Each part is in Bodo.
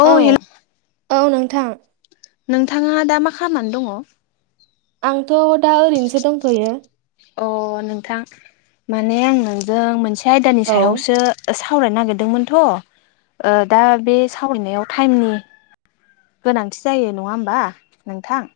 औ हेल'। औ नोंथां। नोंथाङा दा मा खालामनानै दङ। आंथ' दा ओरैनोसो दंफैयो। अ नोंथां माने आं नोंजों मोनसे आयदानि औ सायावसो सावरायनो नागिरदोंमोनथ' दा बे सावरायनायाव टाइमनि गोनांथि जायो नङा होमबा नोंथां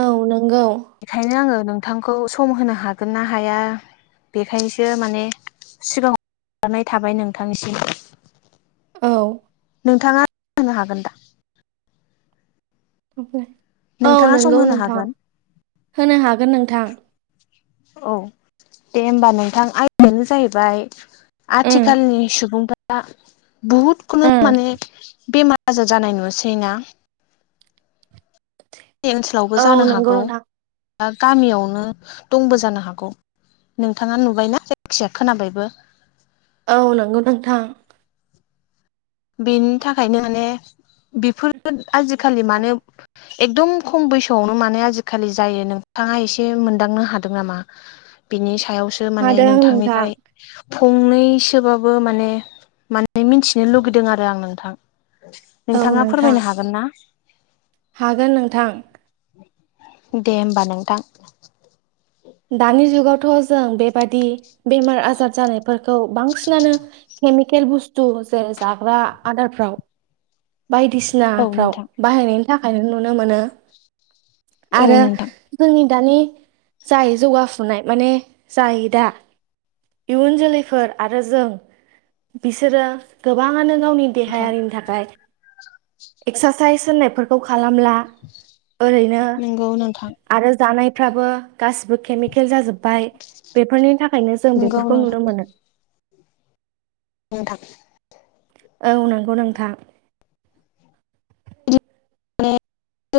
औ नोंगौ बेखायनो आङो नोंथांखौ सम होनो हागोन ना हाया बेखायनोसो माने सिगाङाव [unintelligible] थाबाय नोंथांनिसिम औ नोंथाङान [unintelligible] हागोन दा फ्राय औ नोंथाङा सम नोंगौ होनो नोंथां हागोन होनो हागोन नोंथां औ दे होमबा नोंथां आयानो जाहैबाय उम आथिखालनि सुबुंफोरा बहुद खुनु उम माने बेमार आजार जानाय नुसै ना ओनसोलावबो औ जानो नंगौ हागौ नोंथां बागामियावनो दंबो जानो हागौ। नोंथाङा नुबायना जायखिजाया खोनाबायबो औ नंगौ नोंथां बेनि थाखायनो माने बेफोर आजिखालि मानो एकदम खम बैसोआवनो माने आजिखालि जायो नोंथाङा एसे मोनदांनो हादों नामा बिनि सायावसो माने हादों नोंथां नोंथांनिफ्राय फंनैसोबाबो माने माने मिनथिनो लुबैदों नोंथां औ नोंथाङा नोंथां फोरमायनो हागोन ना हागोन नोंथां दे होमबा नोंथां दानि जुगावथ' जों बेबादि बेमार आजार जानायफोरखौ बांसिनानो केमिकेल बुस्थु जेर जाग्रा आदारफ्राव बायदिसिना औ सिनाफ्राव नोंथां बाहायनायनि थाखायनो नुनो मोनो औ आरो नोंथां जोंनि दानि जाय जौगाफुनाय माने जाय दा इयुन जोलैफोर आरो जों बिसोरो गोबाङानो गावनि नोंथां देहायारिनि थाखाय एक्सारसाइस होननायफोरखौ खालामला ओरैनो नंगौ नोंथां आरो जानायफ्राबो गासिबो केमिकेल जाजोब बाय बेफोरनि थाखायनो जों नंगौ बेफोरखौ नोंथां नुनो मोनो [unintelligible] औ नंगौ नोंथां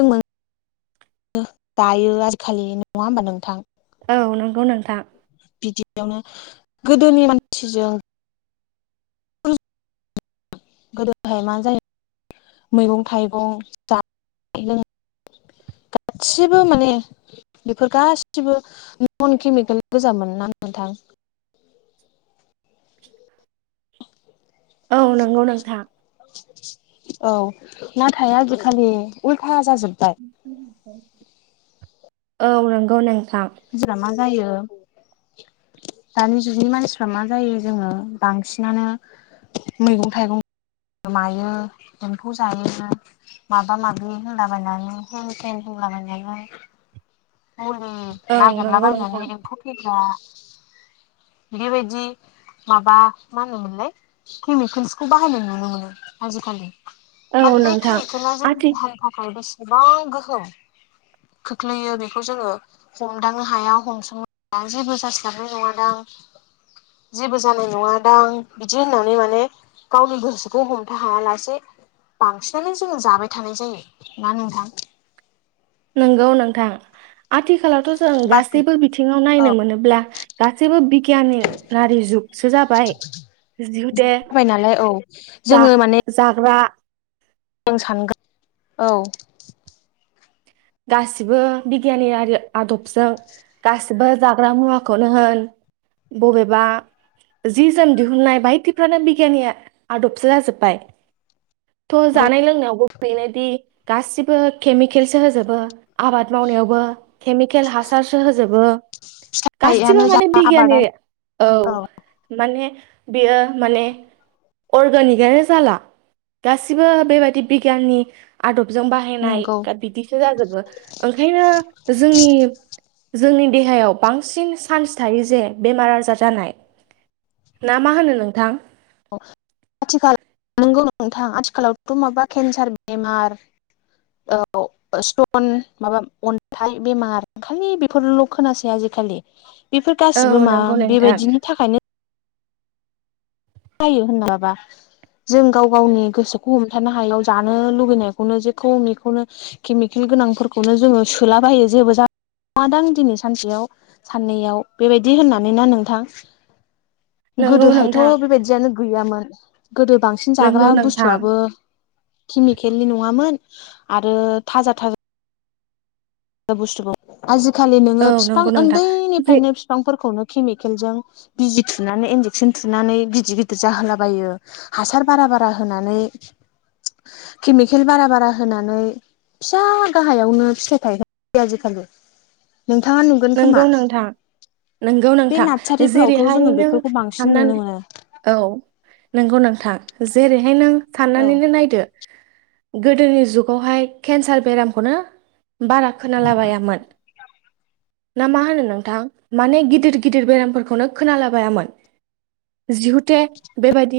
माने [unintelligible] दायो आजिखालि नङा होमबा नोंथां औ नंगौ नोंथां बिदियावनो गोदोनि मानसिजों गोदोहाय मा जायो मैगं थाइगं जानाय लों गासिबो माने बेफोर गासिबो नन केमिकेल गोजामोन ना नोंथां औ नंगौ नोंथां औ नाथाय आजिखालि उल्थ जाजोबबाय औ नंगौ नोंथां [unintelligible] मा जायो दानि जुगनि मानसिफ्रा मा जायो जोङो बांसिनानो मैगं थाइगं गोमायो एम्फौ जायो माबा माबि होनलाबायनानै हेन थेन बुंलाबायनायमोन मुलि औ नंगौ नोंथां नागिरलाबायनानै एम्फौ थैग्रा बेबायदि माबा मा होनोमोनलाय केमिकेल्सखौ बाहायनाय नुनो मोनो आजिखालि बाद औ बे नोंथां [unintelligible] जोंनि आथि थाखाय [unintelligible] गोबां गोहोम खोख्लोयो बे बेखौ जोङो हमदांनो हाया हमसंनो हाया जेबो जास्लाबनाय नङादां जेबो जानाय नङा दां आ बिदि होननानै माने गावनि गोसोखौ हमथा हाया लासे बांसिनानो जोङो जाबाय थानाय जायो ना नोंथां नंगौ नोंथां आथिखालावथ' जों गासैबो बिथिङाव नायनो मोनोब्ला गासैबो बिगियान रारि जुगसो जाबाय जिहुते बाय नालाय औ जा जोङो माने जाग्रा जों सानगोन औ गासिबो बिगियाननि आदबजों गासिबो जाग्रा मुवाखौनो होन बबेबा जि जोम दिहुननाय बायदिफ्रानो बिगियाननि आदबसो जाजोब्बाय थ' नंगौ जानाय लोंनायावबो बेनोदि गासिबो केमिकेलसो होजोबो बो आबाद मावनायावबो केमिकेल हासारसो होजोबो गासिबो माइयानो जा माने बिगियनि आबादानो औ माने बियो माने अर्गेनिकआनो जाला गासिबो बेबादि बिगियाननि आदबजों बाहायनाय नंगौ दा बिदिसो जाजोबो ओंखायनो जोंनि जोंनि देहायाव बांसिन चान्स थायो जे बेमार आजार जानाय ना मा होनो नोंथां आथिखाल नंगौ नोंथां आथिखालावथ' माबा केन्सार बेमार औ स्ट'न माबा अन्थाइ बेमार खालि बेफोरल' खोनासै आजिखालि बेफोर औ गासिबो मा नंगौ नोंथां बेबायदिनि थाखायनो जायो होनना बा जों गाव गावनि गोसोखौ हमथानो हायाव जानो लुुबैनायखौनो जेखौ मेखौनो केमिकेल गोनांफोरखौनो जोङो सोलाबायो जेबो जा नङादां दिनै सानसेयाव साननैयाव बेबायदि होननानै ना नोंथां नंगौ नोंथां गोदोहायथ' बेबायदियानो गैयामोन गोदो बांसिन जाग्रा नंगौ नोंथां बुस्थुआबो केमिकेलनि नङामोन आरो थाजा था बुस्थुखौ आजिखालि नोङो औ बिफां नंगौ नोंथां जे उन्दैनिफ्रायनो बिफांफोरखौनो केमिकेलजों बिजि थुनानै इनजेकसन थुनानै गिदिर गिदिर जाहोलाबायो हासार बारा बारा होनानै केमिकेल बारा बारा होनानै फिसा गाहायावनो फिथाइ थायगोन आजिखालि नोंथाङा नुगोन खोमा नंगौ नोंथां नंगौ बे नोंथां नार्सारिफोरावथ' जेरैहाय जोङो नों बेफोरखौ बांसिन नुनो मोनो साननानै औ नंगौ नोंथां जेरैहाय नों औ साननानैनो नायदो गोदोनि जुगावहाय केन्सार बेरामखौनो बारा खोनालाबायामोन ना मा होनो नोंथां माने गिदिर गिदिर बेरामफोरखौनो खोनालाबायामोन जिहुते बेबायदि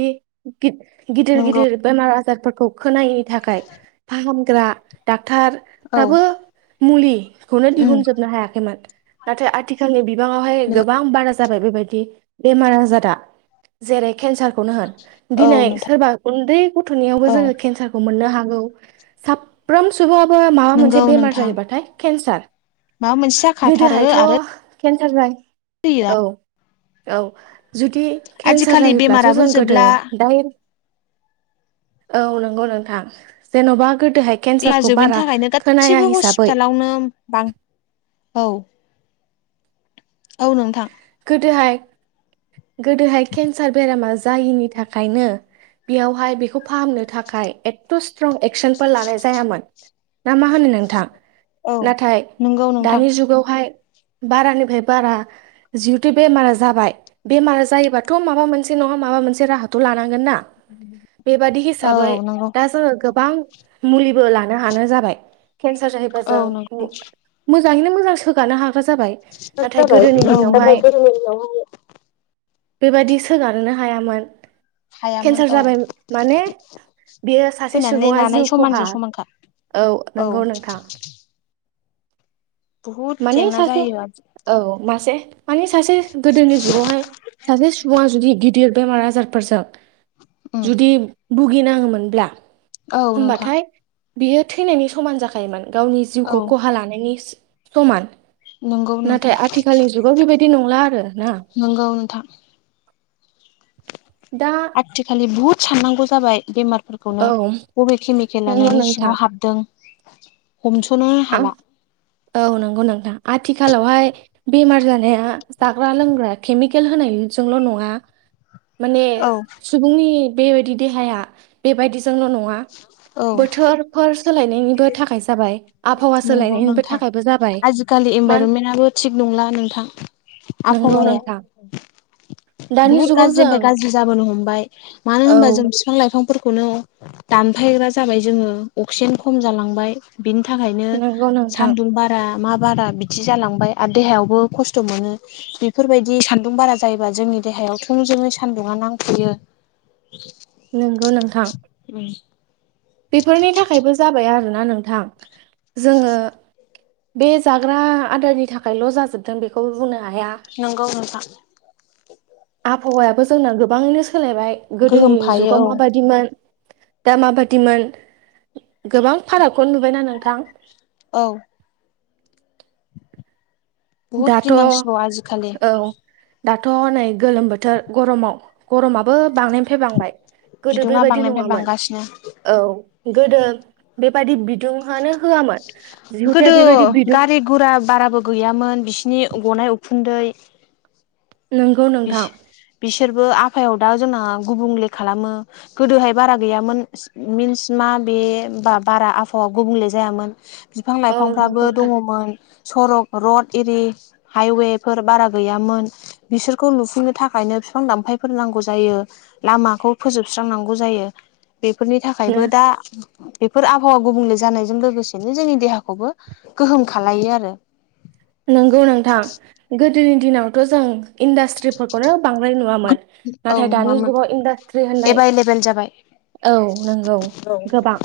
गिदिर नंगौ गिदिर बेमार आजारफोरखौ खोनायैनि थाखाय फाहामग्रा डाक्टर औ फाबो मुलिखौनो उम दिहुनजोबनो हायाखैमोन नाथाय आथिखाल नि बिबाङावहाय नंगौ गोबां बारा जाबाय बेबायदि बेमार आजारा जेरै केन्सारखौनो होन औ दिनै नोंथां सोरबा उन्दै गथ'नियावबो औ जोङो केन्सारखौ मोननो हागौ साब फ्रोम सुबुआबो माबा नंगौ मोनसे बेमार नोंथां जायोबाथाय केन्सार माबा मोनसे जाखाथारो गोदोहायथ' आरो केन्सार जा [unintelligible] औ औ जुदि केन्सार आजिखालि जायोब्लाथ' बेमाराबो जों गोदो जोबला जाय औ नंगौ नोंथां जेन'बा गोदोहाय [unintelligible] केन्सारखौ जोबैनि बारा थाखायनो खोनाया गासिबो हिसाबै हस्पिटालावनो औ औ नों गोदोहाय गोदोहाय केन्सार बेरामा जायिनि थाखायनो बेयावहाय बेखौ फाहामनो थाखाय जेबो एथ' स्ट्रं एक्सनफोर लानाय जायामोन ना मा होनो नोंथां औ नाथाय नंगौ नोंथां दानि जुगावहाय बारानिफ्राय बारा जिहेथु बेमारा जाबाय बेमारा जायोबाथ' माबा मोनसे नङा माबा मोनसे राहाथ' लानांगोन ना बेबादि औ हिसाबै नंगौ दा जोङो गोबां। मुलिबो लानो हानाय जाबाय केन्सार जाहैबा औ नंगौ जों मोजाङैनो मोजां सोगानो हाग्रा जाबाय नाथाय जाबाय गोदोनि दिनाव नाथाय गोदोनि दिनावहाय बेबादि सोफानोनो हायामोन हायामोन केन्सार औ जाबाय माने बियो सासे थैनानै सुबुङा लानाय जिउ खहा समानजों समानखा औ नंगौ नोंथां। बुहुद माने जेंना सासे जायो आरो। औ मासे माने सासे गोदोनि जुगावहाय सासे सुबुङा जुदि गिदिर बेमार आजारफोरजों उम जुदि भुगिनाङोमोनब्ला औ नोंथां होमबाथाय बियो थैनायनि समान जाखायोमोन गावनि औ जिउखौ खहा लानायनि समान। नंगौ नाथाय नोंथां आथिखालनि जुगाव बेबायदि नंला आरो ना? नंगौ नोंथां। मा आथिखालि बुहुत साननांगौ जाबाय बेमारफोरखौ खौनो औ बबे केमिकेला नंगौ नोंनि नोंथां सिङाव हाबदों हमस'नो आं हाला। औ नंगौ नोंथां आथिखालावहाय बेमार जानाया जाग्रा लोंग्रा केमिकेल होनायजोंल' नङा माने औ सुबुंनि बेबायदि देहाया बेबायदिजोंल' नङा औ बोथोरफोर सोलायनायनिबो थाखाय जाबाय। आबहावा नंगौ सोलायनायनिबो नोंथां थाखायबो जाबाय आजिखालि मान इनभाइरनमेन्टआबो थिग नंला नोंथां। नोंगौ आबहावाया नोंथां। दानि बुहुत जुगाव जों गाज्रिनिफ्राय गाज्रि जाबोनो हमबाय मानो औ होनबा जों बिफां-लाइफांफोरखौनो दानफायग्रा जाबाय जोङो अक्सिजेन खम जालांबाय। बिनि थाखायनो नंगौ नोंथां सान्दुं बा मा बारा बिदि जालांबाय आरो देहायावबो खस्थ' मोनो। बेफोरबादि सान्दुं बारा जायोबा जोंनि देहायावथ' मोजोङै सान्दुंआ नांफैयो। नंगौ नोंथां। [inaudible] बेफोरनि थाखायबो जाबाय आरोना नोंथां जोङो। बे जाग्रा आदारनि थाखायल' जाजोबदों बेखौ बुंनो हाया। नोंगौ नोंथां। आबहावायाबो जोंना गोबाङैनो सोलायबाय गोदोनि गोहोमफायो जुगाव औ माबादिमोन दा माबायिमोन गोबां फारागखौनो नुबायना नोंथां। औ। बुहुद दाथ' गिनांसिगौ आजिखालि औ दाथ' नै गोलोम बोथोर गरमाव गरमा बो बांनायनिफ्राय बांबाय गोदो बिदुङा बेबायदि बांनायनिफ्राय नङामोन। बांगासिनो औ गोदो बेबादि बिदुंआनो होआमोन गोदो जिहुता बेबादि बिदुं गारि गुरा बाराबो गैयामोन बिसिनि गनाय उखुन्दै उम बिस बिसोरबो आफायाव दा जोंना गुबुंले खालामो। गोदोहाय बारा गैयामोन। मिन्स मा बे बा बारा आबहावा गुबुंले जायामोन। बिफां औ नंगौ लाइफांफ्राबो नोंथां दङमोन। सरक रड ओरि हाइवे फोर बारा गैयामोन बिसोर खौ लुफुंनो थाखायनो बिफां दामफायफोर नांगौ जायो लामाखौ फोजोबस्रांनांगौ जायो। बेफोरनि थाखायबो दा बेफोर आबहावा गुबुंले जानायजों लोगोसेनो जोंनि देहाखौबो गोहोम खालामलायो आरो। नंगौ नोंथां गोदोनि दिनावथ' जों इनडासट्रिफोरखौनो बांद्राय नुयामोन नाथाय दानि जुगाव इनडासट्रि एभाइलेबोेल जाबाय। औ नंगौ गोबां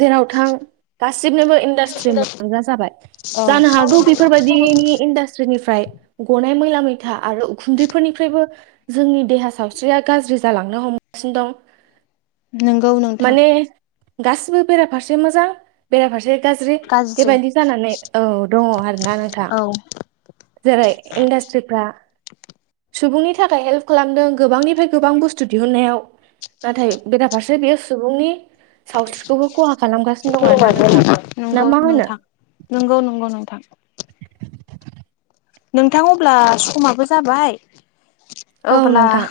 जेराव थां गासिनोबो औ इन्डास्ट्रिमोन। आजां जाबाय। औ। बेबायदिनि इन्डास्ट्रिनिफ्राय गनाय मैला मैथा आरो उखुन्दैफोरनिफ्रायबो जोंनि देहा सावस्रिया गाज्रि जालांनो हमगासिनो दं। नंगौ नोंथां माने गासिबो बेराफारसे मोजां बेराफारसे गाज्रि बेबायदि जानानै औ दङ आरो। औ जेरै इन्डास्ट्रिफ्रा सुबुंनि थाखाय हेल्प खालामदों गोबांनिफ्राय गोबां बुस्थु दिहुननायाव नाथाय बेराफारसे बेयो सुबुंनि सावस्रिखौबो खहा खालामगासिनो दं आरोना नोंथां ना नंगौ मा होनो? नोंथां नंगौ नंगौ नोंथां। नोंथां अब्ला समाबो जाबाय औ अब्ला नोंथां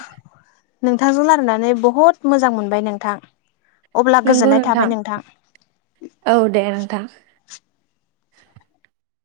नोंथांजों नारनानै बहुद मोजां मोनबाय नोंथां। अब्ला नंगौ गोजोननाय नोंथां थाबाय औ दे नोंथां।